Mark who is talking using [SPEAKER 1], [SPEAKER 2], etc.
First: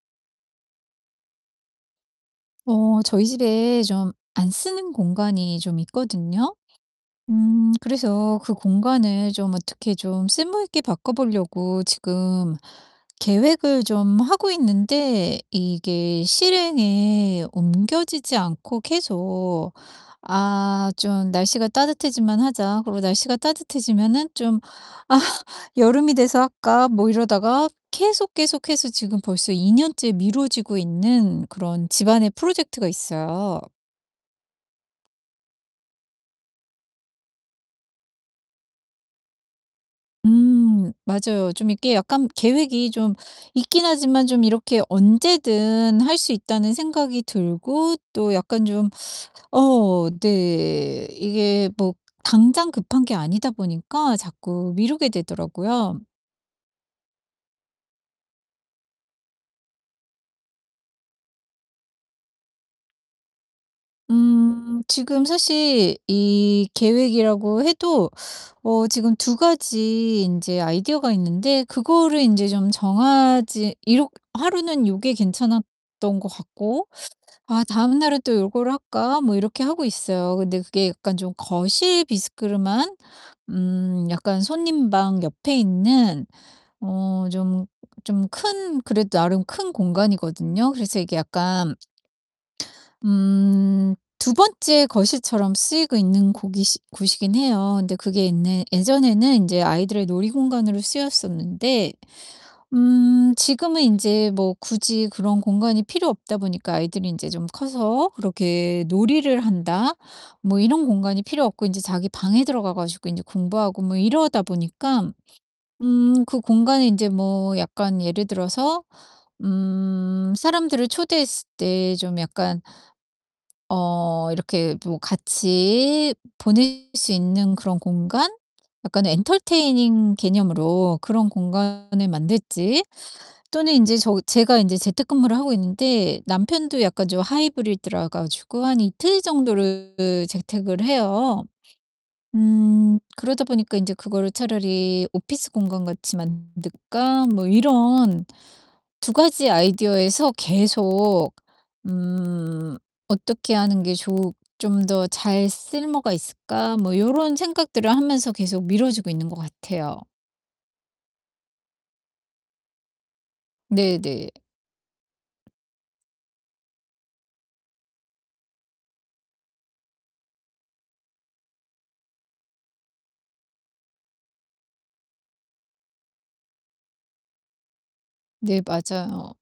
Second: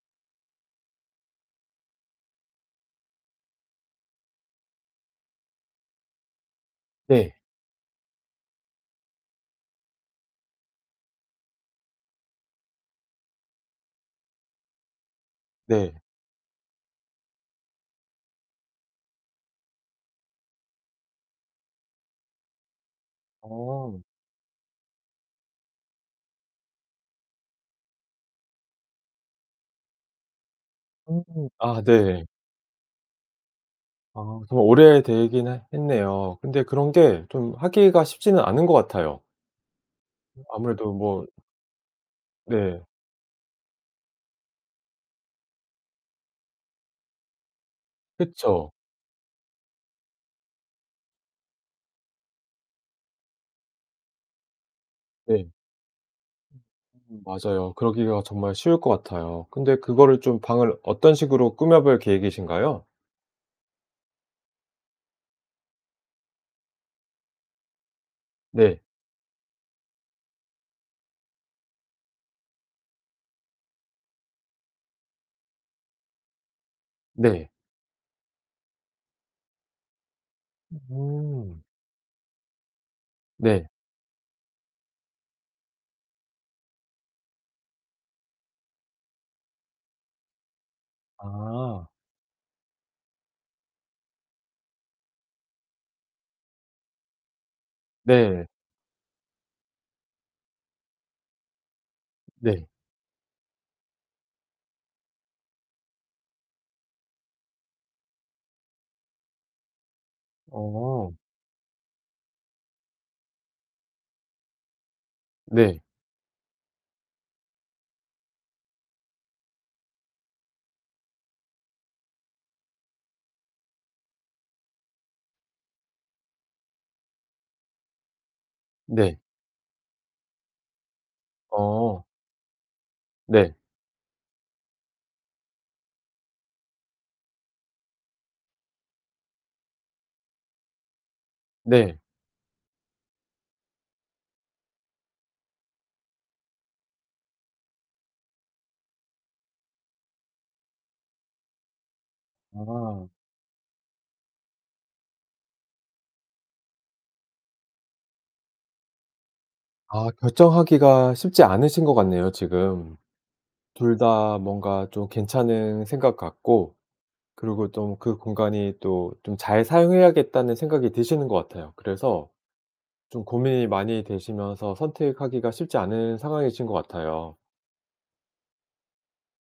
[SPEAKER 1] 어 저희 집에 좀 안 쓰는 공간이 좀 있거든요.
[SPEAKER 2] 네.
[SPEAKER 1] 음 그래서 그 공간을 좀 어떻게 좀 쓸모 있게 바꿔 보려고 지금 계획을 좀 하고 있는데
[SPEAKER 2] 네.
[SPEAKER 1] 이게 실행에 옮겨지지 않고 계속 '아 좀 날씨가 따뜻해지면 하자.' 그러고 날씨가
[SPEAKER 2] 어.
[SPEAKER 1] 따뜻해지면은 좀 '아 여름이 돼서 할까?' 뭐 이러다가 계속, 계속해서 지금 벌써 2 년째 미뤄지고
[SPEAKER 2] 어.
[SPEAKER 1] 있는
[SPEAKER 2] 아
[SPEAKER 1] 그런
[SPEAKER 2] 네.
[SPEAKER 1] 집안의 프로젝트가 있어요.
[SPEAKER 2] 아 좀 오래되긴 해 했네요. 근데 그런 게 좀 하기가 쉽지는 않은 것 같아요. 아무래도
[SPEAKER 1] 음
[SPEAKER 2] 뭐
[SPEAKER 1] 맞아요. 좀 이게 약간
[SPEAKER 2] 네.
[SPEAKER 1] 계획이 좀 있긴 하지만 좀 이렇게 언제든 할 수 있다는 생각이 들고 또 약간
[SPEAKER 2] 그쵸.
[SPEAKER 1] 좀 어 네 이게 뭐 당장 급한 게 아니다 보니까 자꾸 미루게
[SPEAKER 2] 네.
[SPEAKER 1] 되더라고요.
[SPEAKER 2] 음 맞아요. 그러기가 정말 쉬울 것 같아요. 근데 그거를 좀 방을 어떤 식으로 꾸며 볼 계획이신가요?
[SPEAKER 1] 음 지금 사실 이 계획이라고 해도
[SPEAKER 2] 네.
[SPEAKER 1] 어 지금 2 가지 인제 아이디어가 있는데 그거를 인제 좀 정하지 이렇 하루는 요게 괜찮았던 것 같고
[SPEAKER 2] 네.
[SPEAKER 1] 아 다음 날은 '또 요걸 할까?' 뭐 이렇게 하고 있어요. 근데 그게 약간 좀
[SPEAKER 2] 음.
[SPEAKER 1] 거실 비스름한
[SPEAKER 2] 네.
[SPEAKER 1] 음 약간 손님방 옆에 있는 어 좀 좀 큰 그래도 나름 큰 공간이거든요. 그래서 이게 약간
[SPEAKER 2] 아.
[SPEAKER 1] 음 2 번째 거실처럼 쓰이고 있는 고기시 곳이긴 해요. 근데 그게
[SPEAKER 2] 네.
[SPEAKER 1] 옛네 예전에는 인제 아이들의 놀이 공간으로 쓰였었는데
[SPEAKER 2] 네.
[SPEAKER 1] 음 지금은 인제 뭐 굳이 그런 공간이 필요 없다 보니까 아이들이 인제 좀 커서 그렇게 놀이를 한다 뭐 이런
[SPEAKER 2] 어.
[SPEAKER 1] 공간이 필요 없고 인제 자기 방에 들어가 가지고 인제 공부하고 뭐 이러다 보니깐
[SPEAKER 2] 네.
[SPEAKER 1] 음 그 공간이 인제 뭐 약간 예를 들어서 음 사람들을 초대했을 때 좀 약간 어 이렇게 뭐 같이 보낼 수 있는 그런 공간? 약간의
[SPEAKER 2] 네.
[SPEAKER 1] entertaining 개념으로 그런
[SPEAKER 2] 어.
[SPEAKER 1] 공간을 만들지
[SPEAKER 2] 네.
[SPEAKER 1] 또는 인제 저 제가 인제 재택근무를 하고 있는데 남편도 약간 좀 하이브리드라 가지고 한 이틀 정도를 그 재택을 해요.
[SPEAKER 2] 네.
[SPEAKER 1] 음 그러다 보니까 인제 그거를 '차라리 오피스 공간 같이 만들까?' 뭐 이런 2 가지 아이디어에서 계속 음
[SPEAKER 2] 아.
[SPEAKER 1] '어떻게 하는 게 좋으 좀 더 잘 쓸모가 있을까?' 뭐 요런 생각들을 하면서 계속 미뤄지고 있는 것 같아요.
[SPEAKER 2] 아 결정하기가 쉽지 않으신 것 같네요 지금. 둘
[SPEAKER 1] 네네.
[SPEAKER 2] 다 뭔가 좀 괜찮은 생각 같고 그러고 좀 그 공간이 또 좀 잘 사용해야겠다는 생각이 드시는 것 같아요. 그래서 좀 고민이 많이 되시면서 선택하기가 쉽지 않은 상황이신 것 같아요.
[SPEAKER 1] 네 맞아요.